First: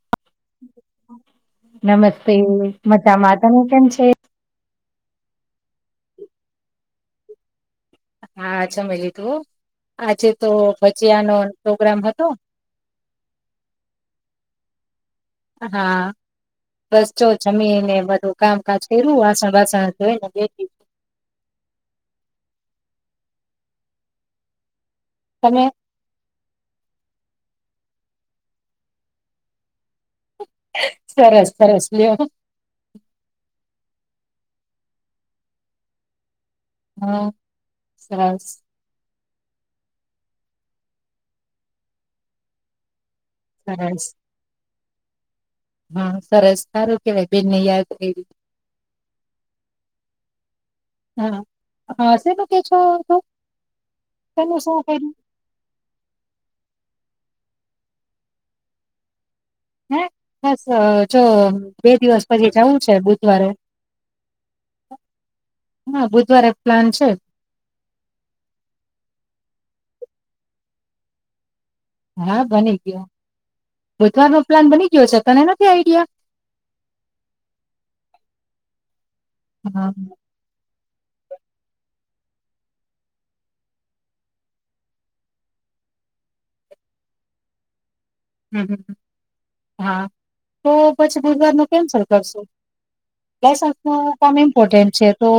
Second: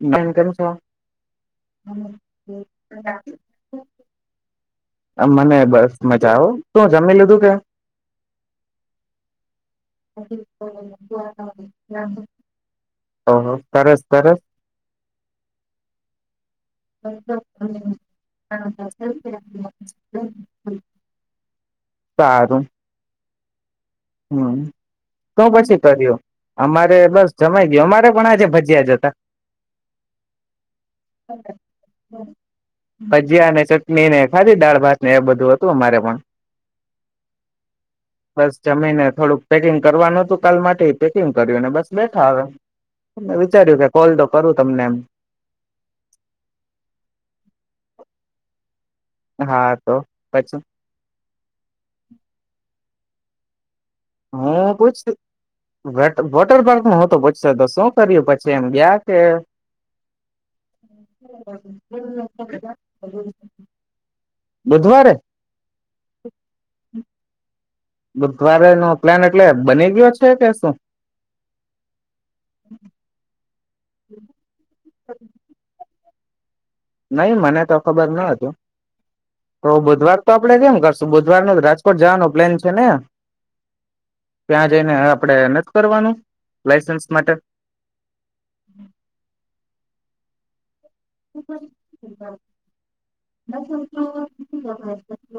બેન કેમ છો? નમસ્તે મજામા તમે કેમ છે આ મને બસ મજા હો શું જમી લીધુ કે હા જમી લીધુ હો આજે તો ભજીયા નો પ્રોગ્રામ હતો ઓહો સરસ સરસ હા બસ જો જમીને બધુ કામકાજ કર્યું વાસણ બાસણ ધોઈને બેઠી સારું હમ તો તમે પછી કર્યું અમારે બસ જમાઈ ગયુ અમારે પણ આજે ભજીયા જ તા સરસ સરસ લ્યો ભજીયા અને ચટણી ને ખાલી દાળ ભાત ને એ બધુ હતુ અમારે પણ હમ સરસ ને થોડુક પેકિંગ કરવાનુ હતુ કાલ માટે પેકિંગ કર્યુંને બસ બેઠા હવે મેં વિચાર્યું કે સરસ કોલ તો કરું તમને એમ હા સરસ સારું કેવાય બેનને યાદ કયરી હા તો પછી હા હાશે તો કે છ હતું હું છ વોટ વોટર પાર્ક મા હતો તો શું કર્યું પછી એમ ગયા તે હ બસ જો બે દિવસ પછી જાવુ છે બુધવારે બુધવારે? હા બુધવારે પ્લાન છે બુધવારે નો પ્લાન એટલે બની ગયો છે કે શું હા બની ગયો બુધવાર નો પ્લાન બની ગયો છે તને નથી આઈ ઇઆ નહી મને તો ખબર ન હતુ તો હા બુધવાર તો આપડે કેમ કર બુધવાર ન રાજકોટ જવાનો પ્લાન છે ને ત્યા જઈને આપડે નથી કરવાનુ લાઈસન્સ માટે હમ હા તો પછી બુધવારનુ કેન્સલ કરશુ લઇસન્સ ન કામ ઇમ્પોર્ટેન્ટ છે તો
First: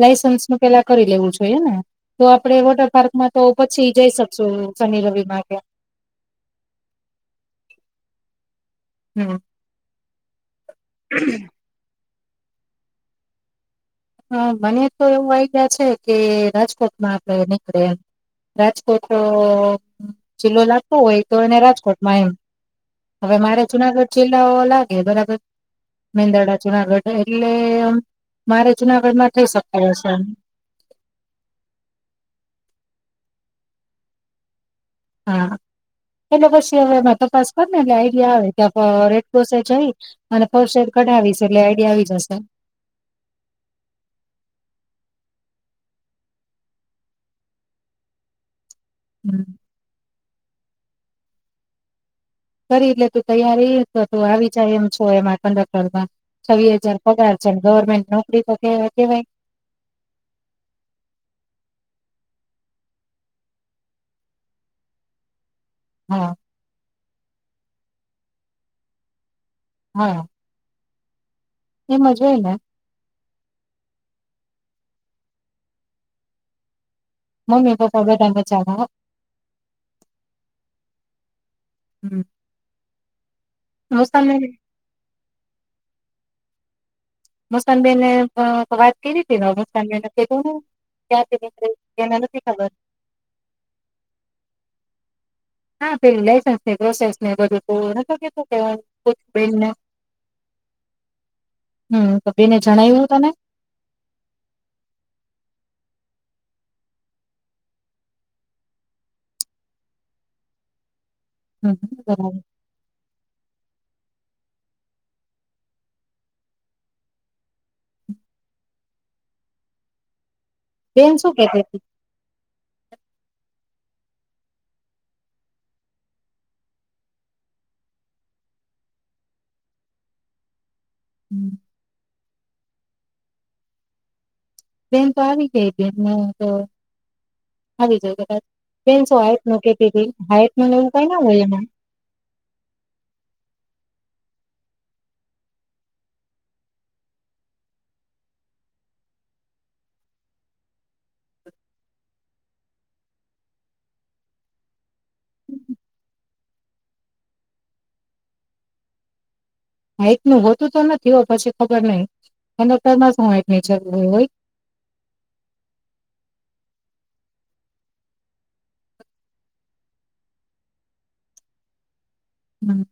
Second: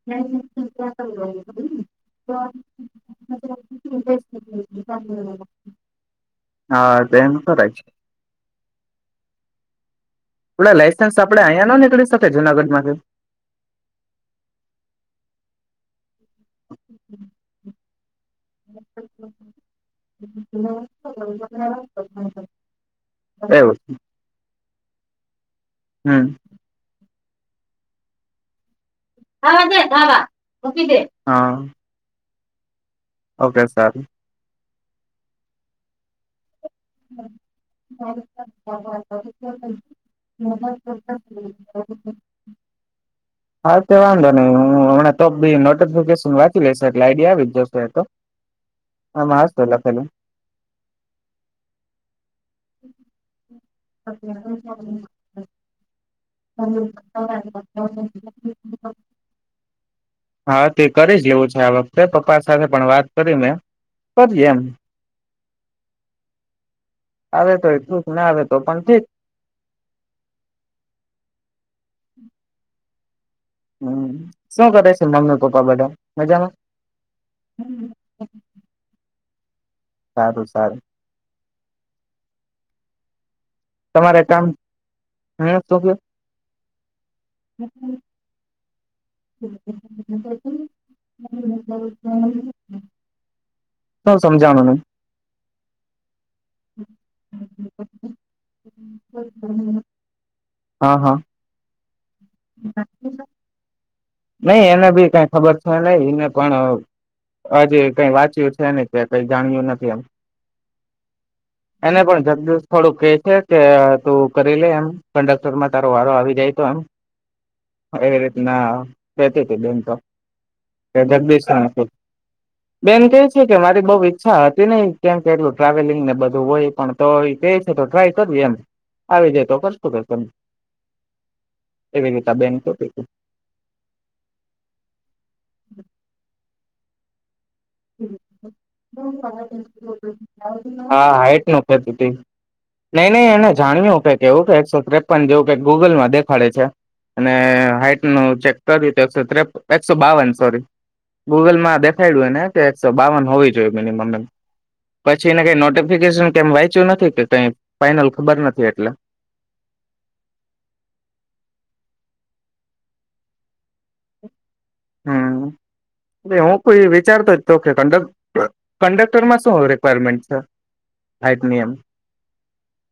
લાયસન્સનુ પેલા કરી લેવું જોઈએ ને તો આપણે વોટર પાર્કમા તો પછી જઈ શકશું શનિ રવિ મા કે કરે છે. હમ આપણે લાયસન્સ આપણે આયા ન નીકળી શક કે જુનાગઢમાંથી હા મને તો એવું આઈડિયા છે કે રાજકોટમાં આપણે નીકળે એમ રાજકોટ જિલ્લો લાગતો હોય તો એને રાજકોટમાં એમ હવે મારે એવું જુનાગઢ જિલ્લો લાગ એ બરાબર હમ મેંદરડા જુનાગઢ એટલે એમ મારે જુનાગઢમાં થઈ શકતું હશે હ. ઓકે સારું. હા એના પછ [inaudible] ત્યાં રેડક્રોસે જઈ અને ફર્સ્ટ એડ કઢાવીશ એટલે આઈડિયા આવી જશે હાલ તો વાંધો નહીં હું હમણાં તો બી નોટિફિકેશન વાંચી લઈશ એટલે આઈડીયા આવી જ જશે એ તો. એમાં હમ હસ્તે લખેલું. કરી એટલે તું તૈયારી તો તું આવી જાય એમ છો એમાં કંડક્ટરમાં. છવ્વીસ હજાર પગાર છે ગવર્મેન્ટ નોકરી તો કે કેવાય હા તે કરે જ એવો છે આ હવે પપ્પા સાથે પણ વાત કરીને કરી એમ. હા. આવે તોય ઠીક ના આવે તો પણ ઠીક. હા. એમજ હોય ને. હમ્મ શું કરે છે મમ્મી પપ્પા બધા મજામાં? મમ્મી પપ્પા બધાય મજામાં હ. સારું સારું. હમ્મ. તમારે કામ હમ્મ શું કયો? મોસનબેન ને અ. [unintelligible] ક્યાંથી નીકળી એને નથી ખબર [inaudible] શું સમજાણું? હા પેલું લાયસન્સની પ્રોસેસ ને એ બધું તું નતો કે તો કે બિલને. હ. હમ્મ તો બેને જણાવ્યું તને? નઈ એને બી કાંઈ ખબર છે નઈ એને પણ હજી કઈ વાંચ્યું છે નઈ કે કઈ જાણ્યું નથી એમ. હમ એને પણ બરાબર જબજત થોડુંક કે છે. તું કરી લે એમ કંડક્ટરમાં તારો વારો આવી જાય તો એમ એવી રીતના બેતી તે બેન તો બેન તદક શું કેતી બેસ્ણપ હતી બેન કે છે કે મારી બઉુ ઈચ્છા હતી નહ કેમ કે એટલું ટ્રાવેલિંગ ને બધું હોય પણ તો કે છે તો ટ્રાય કરવી એમ આવી જાય તો કરશું કે ત હમ્મ. કે રી બેન તો બેન તો આવી ગઈ બેન તો આવી જાય કદાચ બેન શું હાઈટ નું કેતી હતી હાઈટ નું ને એવું કઈ હા ના હોય હાઈટ ન એમાં તું નહી નઈ એને જાણ્યું કેવું કે એકસો ત્રેપન જેવું ક ગૂગલમાં દેખાડે છે અને હાઈટ ન ચેક કર્યું તો એકો એકસો બાવન સોરી ગૂગલ માં દેખાડ્યું એને એક સો બાવન હોવી જોઈએ મિનિમમ એ પછી એને કઈ નોટિફિકેશન કેમ વાંચ્યું નથી કે કઈ ફાઈનલ ખબર નથી એટલે હઈટ નું હોતું તો નથી હો પછી ખબર નહિ કક્ટર માં શુંની હમ એટ હું કોઈ વિચારતો તો કક કંડક્ટરમાં શું રિક્વાયરમેન્ટ છે હાઈટની એમ હમ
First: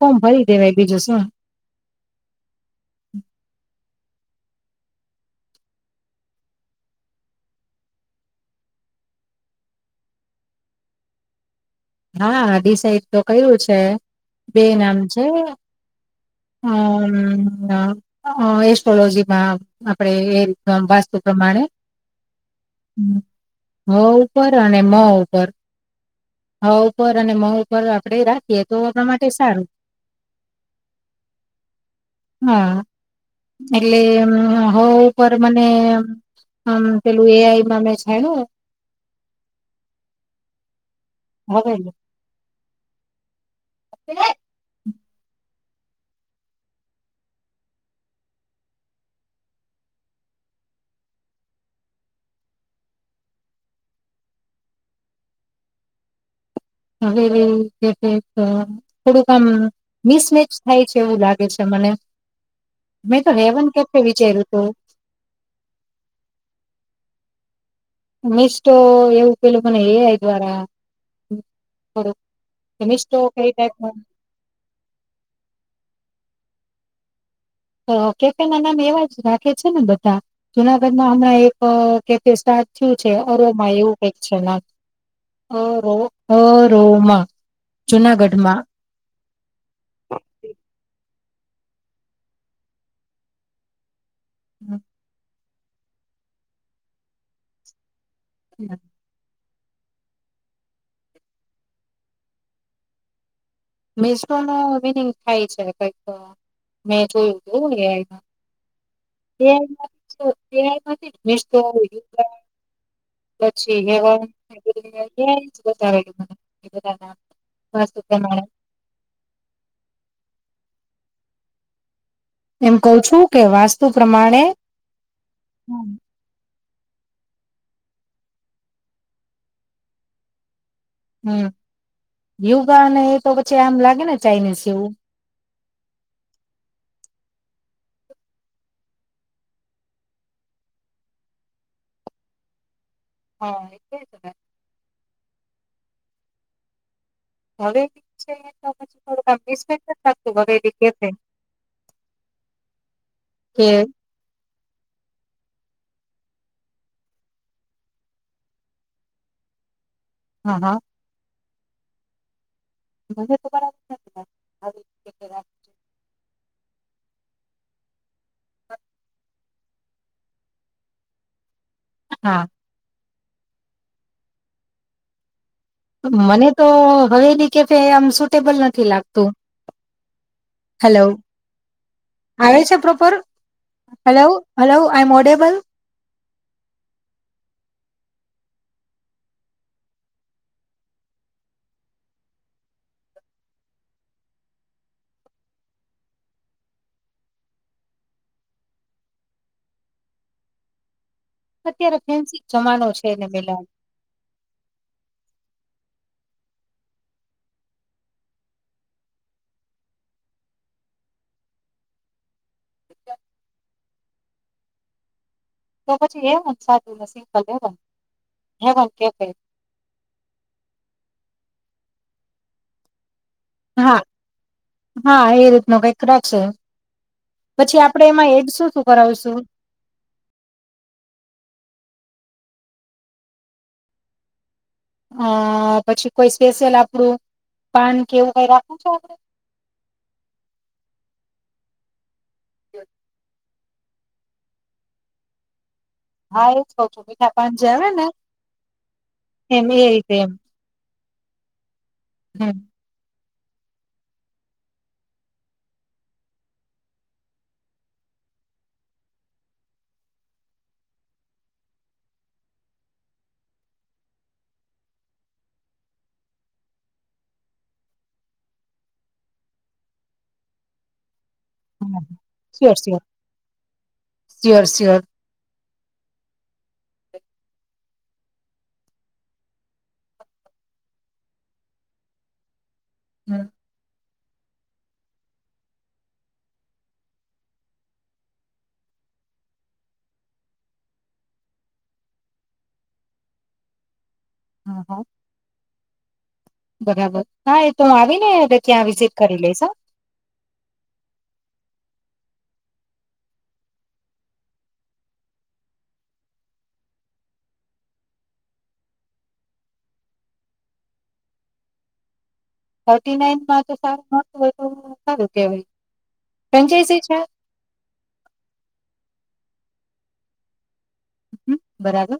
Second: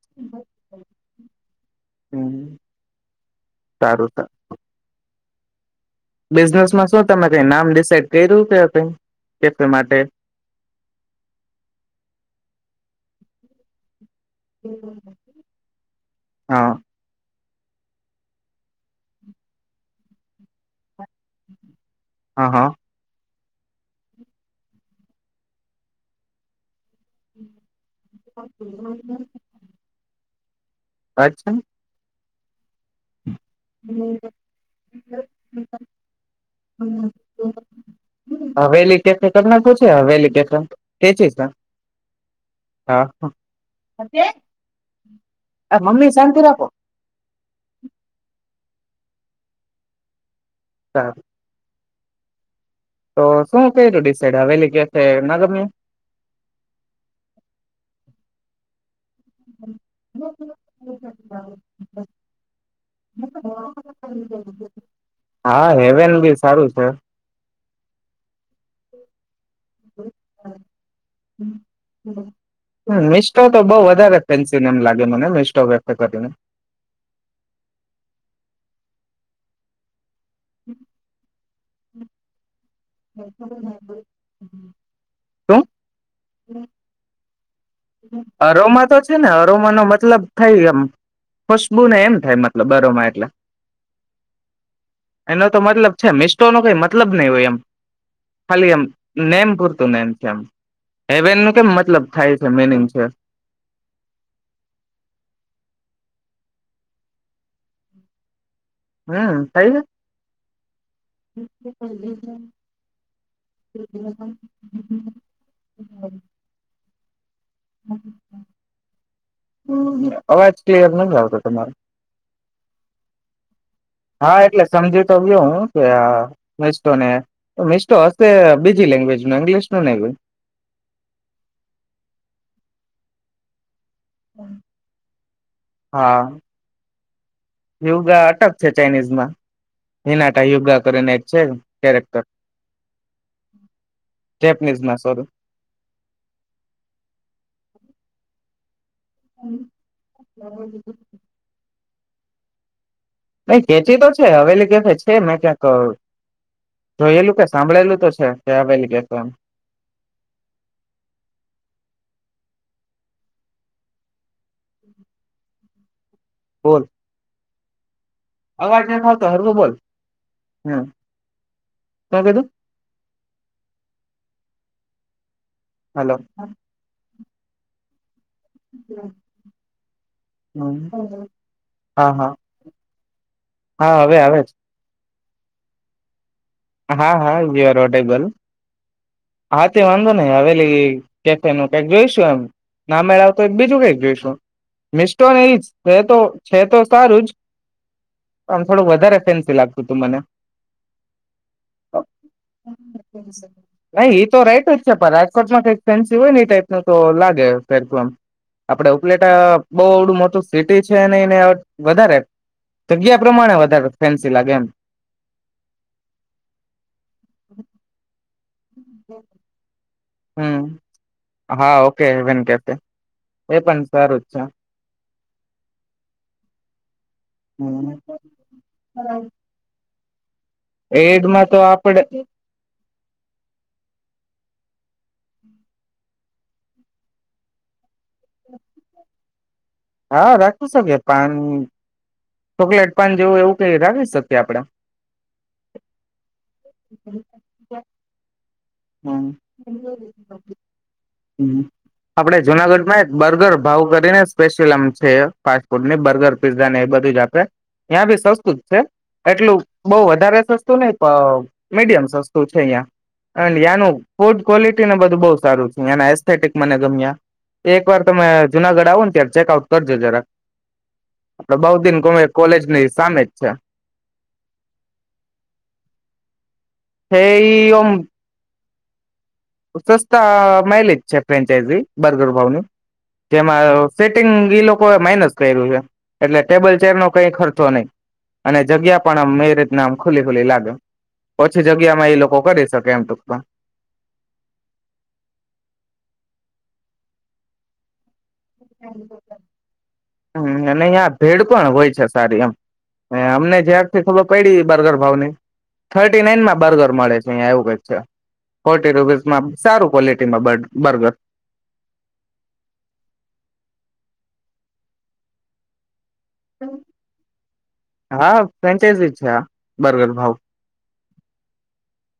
ફોમ ભરી દેવાય બીજું શું હમ સારું ત બિઝનેસમાં શું તમે કઈ નામ ડિસાઈડ કર્યું કે કઈ કેફ માટે હા ડડીસાઇડ તો કું છે બે નામ છે હા હમ એસ્ટ્રોલોજી માં આપડે એ રી શ પ્રમાણે હા હા હ હ ઉપર અને મો ઉપર હા ઉપર અને મ ઉપર આપડે રાખીએ તો આપણા માટે સારું અચ્છા હા એટલે હો ઉપ મને પેલું એ આઈમાં મે થું હવેલી તે છે હા હા કત આ મમ્મી શાંતિ રાખો હા તો શું કું ડિસઇડ હવેલી ક છે નગરની હવે થોડુંક આમ મિસમેચ થાય છે એવું લાગે છે મને મેં તો હેવન કે વિચાર્યું હતું હા હેવેન બી સારું છે મિસ્ટો એવું પેલું મને એ આઈ દ્વારા થોડુંક મિસ્ટો મીસ્ટો કઈ તો બ ટાઈપનું વધારે ફેન્સીન એમ લાગે મને મીસ્ટો વ કરીને તો કેકેન નામ એવા જ રાખે છે ને બધા જુનાગઢમાં હમણાં એક અ કે સા શું છે અરોમા એવું કંક છે ના શું અરો અરોમા જુનાગઢમાં અરોમા તો છે ને અરોમા નો મતલબ થાય એમ ખુશબુ ને એમ થાય મતલબ બરોમાં એટલે હમ એનો તો મતલબ છે મિસ્ટોનો કઈ મતલબ નઈ હોય એમ ખાલી એમ નેમ. તું ને એમ એવેનું કેમ મતલબ થાય. મેનીમ છે મિસરો નો વિનિંગ થાય છે કઈક મેં જોયું હમ હતું થાય [unintelligible] [unintelligible] અવાજ ક્લિયર નથી આવતો તમારો એમ કઉ છું કે વાસ્તુ હા પ્રમાણે મસ્ત ને મસ્ત હસ્થ બીજી લેન્ગવેજ ઇંગલિશ પણ હવે હમ યુગા અને એ તો પછી આમ લાગ કે ને ચાઇનીઝ એવું હા યોગા અટક છે ચાઇનીઝમાં હિનાટા યોગા કરીને જ છે કેરેક્ટર હા એટલે જ ને ચેપનીઝમાં સોરી. હવે જ છે. તો જ. [unintelligible] નહી કે ખેચી તો છે હવેલી છે મે ક્યાંક કહ્યું કે એલોકો સાંભળેલું તો છે કે આવેલ કક આમ. હા હા [unintelligible] ફલ અવાજ નથી આવતો હરખુ બોલ હમ તો હા કધું હલો મને તો હવેલી કે ફે આમ સુ તુબલ નથી લાગતું હલો હા હા આવે પ્રોપર હા હવે હલો આવે હલો [unintelligible] બલ. હા હા વ્યારાટેબલ હા તે વાંધો નહિ હવેલી કેફ ન ક જોઈશું એમ ના મેળ તો બીજું કઈક જોઈશું મિસ્ટોનેજ તો છે તો સારું જ થોડું વધારે ફેન્સી લાગતું તું મને. અત્યારે ફેન્સી જમાનો છે ને મિલા. નઈ એ તો રાઈટ જ છે પણ રાજકોટમાં કઈક ફેન્સી હોય ને ટાઈપ ન તો લાગે ફેરફમ આપડે ઉપલેટા બહુડું મોટું સિટી છે એને વધારે તો ગ્યા પ્રમાણે વધાગત ફેન્સી લાગે એમ. તો પછી એમ સાધું નસીબ વધારે. હે પણ કેક [inaudible] હા સારું જ છે હા એ રીત નું કઈક રાખશે પછી આપણેે એમાં એડ શું શું કરાવશું એડમાં તો આપડે અ પછી કોઈ સ્પેશિયલ આપડું પાન કેવું કઈ રાખું છ આપ હા રાખી શકે પાણી ચોકલેટ પાન જેવું એવું રાખી શકીએ આપડા હા એજ કહું છું મીઠા પાન જે આવે ને હમ એમ એ રીતે એમ હમ આપડે હમ જુનાગઢ માં બર્ગર ભાવ કરીને સ્પેશિયલ આમ છે ફાસ્ટ ફૂડને બર્ગર પીઝા ને એ બધું જ આપે ત્યાં બી સસ્તું જ છે એટલું બહ વધારે સસ્તું નહ મીડિયમ સસ્તું છે અં અને એનું ફૂડ ક્વોલિટીને બધું બઉ સારું છે એના એસ્થેટિક મને ગમ્યા એક વાર તમે જુનાગઢ આવો ને ત્યારે ચેક આઉટ કરજો જરાક આપડે બઉ દિન ગમે સ્યોર કોલેજની સ્યોર સામે જ સ્યોર સ્યોર છે એમ સસ્તા માઇલેજ છે ફ્રેન્ચાઈઝ બર્ગર ભાવ ની હમ તેમાં સીટિંગ ઈ લોકો એ માઇનસ કર્યું છે એટલે ટેબલ ચેર નો કઈ ખર્ચો નઈ અને જગ્યા પણ આમ એ રીતના આમ ખુલી ખુલી લાગે ઓછી જગ્યામાં એ લોકો કરી શકે એમ ટૂક હા હા બરાબર હા એ તો હ આવીને ત્યાં વિઝિટ કરી લઈેશ હ હમ અને અહીં ભેડ પણ હોય છે સારી એમ અમને જ્યારથી ખબર પડી બર્ગર ભાવની થર્ટી નાઈનમાં બર્ગર મળે છે અહિયાં એવું ક છે ફોર્ટી રૂપીસમાં સારું ક્વોલિટીમાં બ બર્ગર થર્ટી નાઈનમાં તો સારું નતું હોય તો સારું કેવાય ફ્રેન્ચાઈઝી છે હા ફ્રેન્ચાઈઝ છે આ બર્ગર ભાવ હમ બરાબર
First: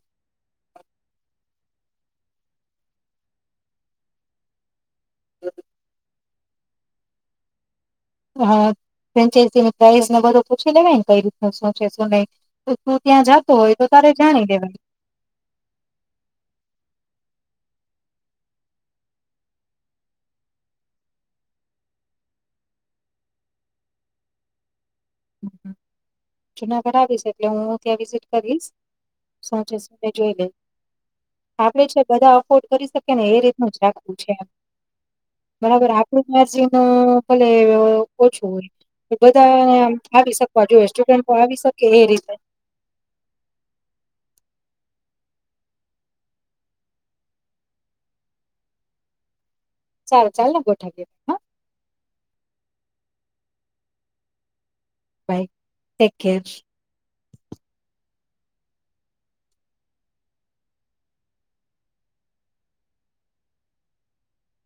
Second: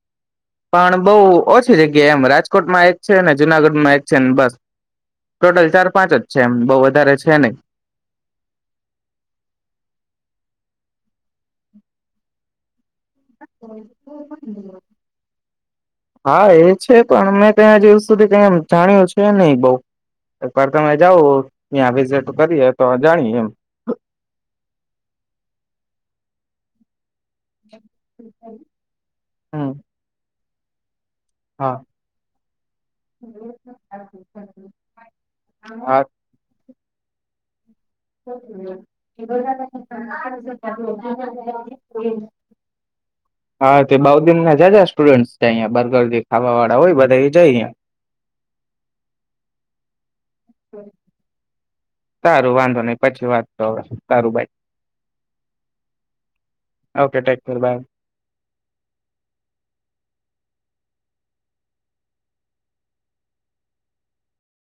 પણ બહુ ઓછી જગ્યા એમ રાજકોટમાં એક છે ને જુનાગઢમાં એક છે ને બસ ટોટલ ચાર પાંચ જ છે એમ બહ વધારે છે નહી હા ફન્ચની પ્રઇઝને બધું પૂછી લેવાને કઈ રીત શું છે શું નહ હા એ છે પણ મેં ક જ સુધી ક જાણ્યું છે નહી બઉ એકવાર તમે જાાવ ત્યાં વિઝિટ કરીએ તો જાણીએ એમ જૂના કરાવી છે એટલે હું ત્યાં વિઝિટ કરીશ હમ સાચે જોઈ લઈ હા આપડે છે બધા અફોર્ડ કરી શકી ને એ રીતનું જ રાખવું છે બરાબર હા આપું ના કલે ઓછું હોય બધાને આમ આવી શકવા જોઈએ સ્ટુડન્ટો આવી શકે એ રીતે હા તે બઉ દન ના જ સ્ટુડન્ટ જાય બર્ગરગ ખાવા વાળા હોય બધા એ જાયં ચાર ચાર લોકો ગોઠાકી હા તારું વાંધો નહી પછી વાત તો તારુંભાઈ બ take care bye okay take care by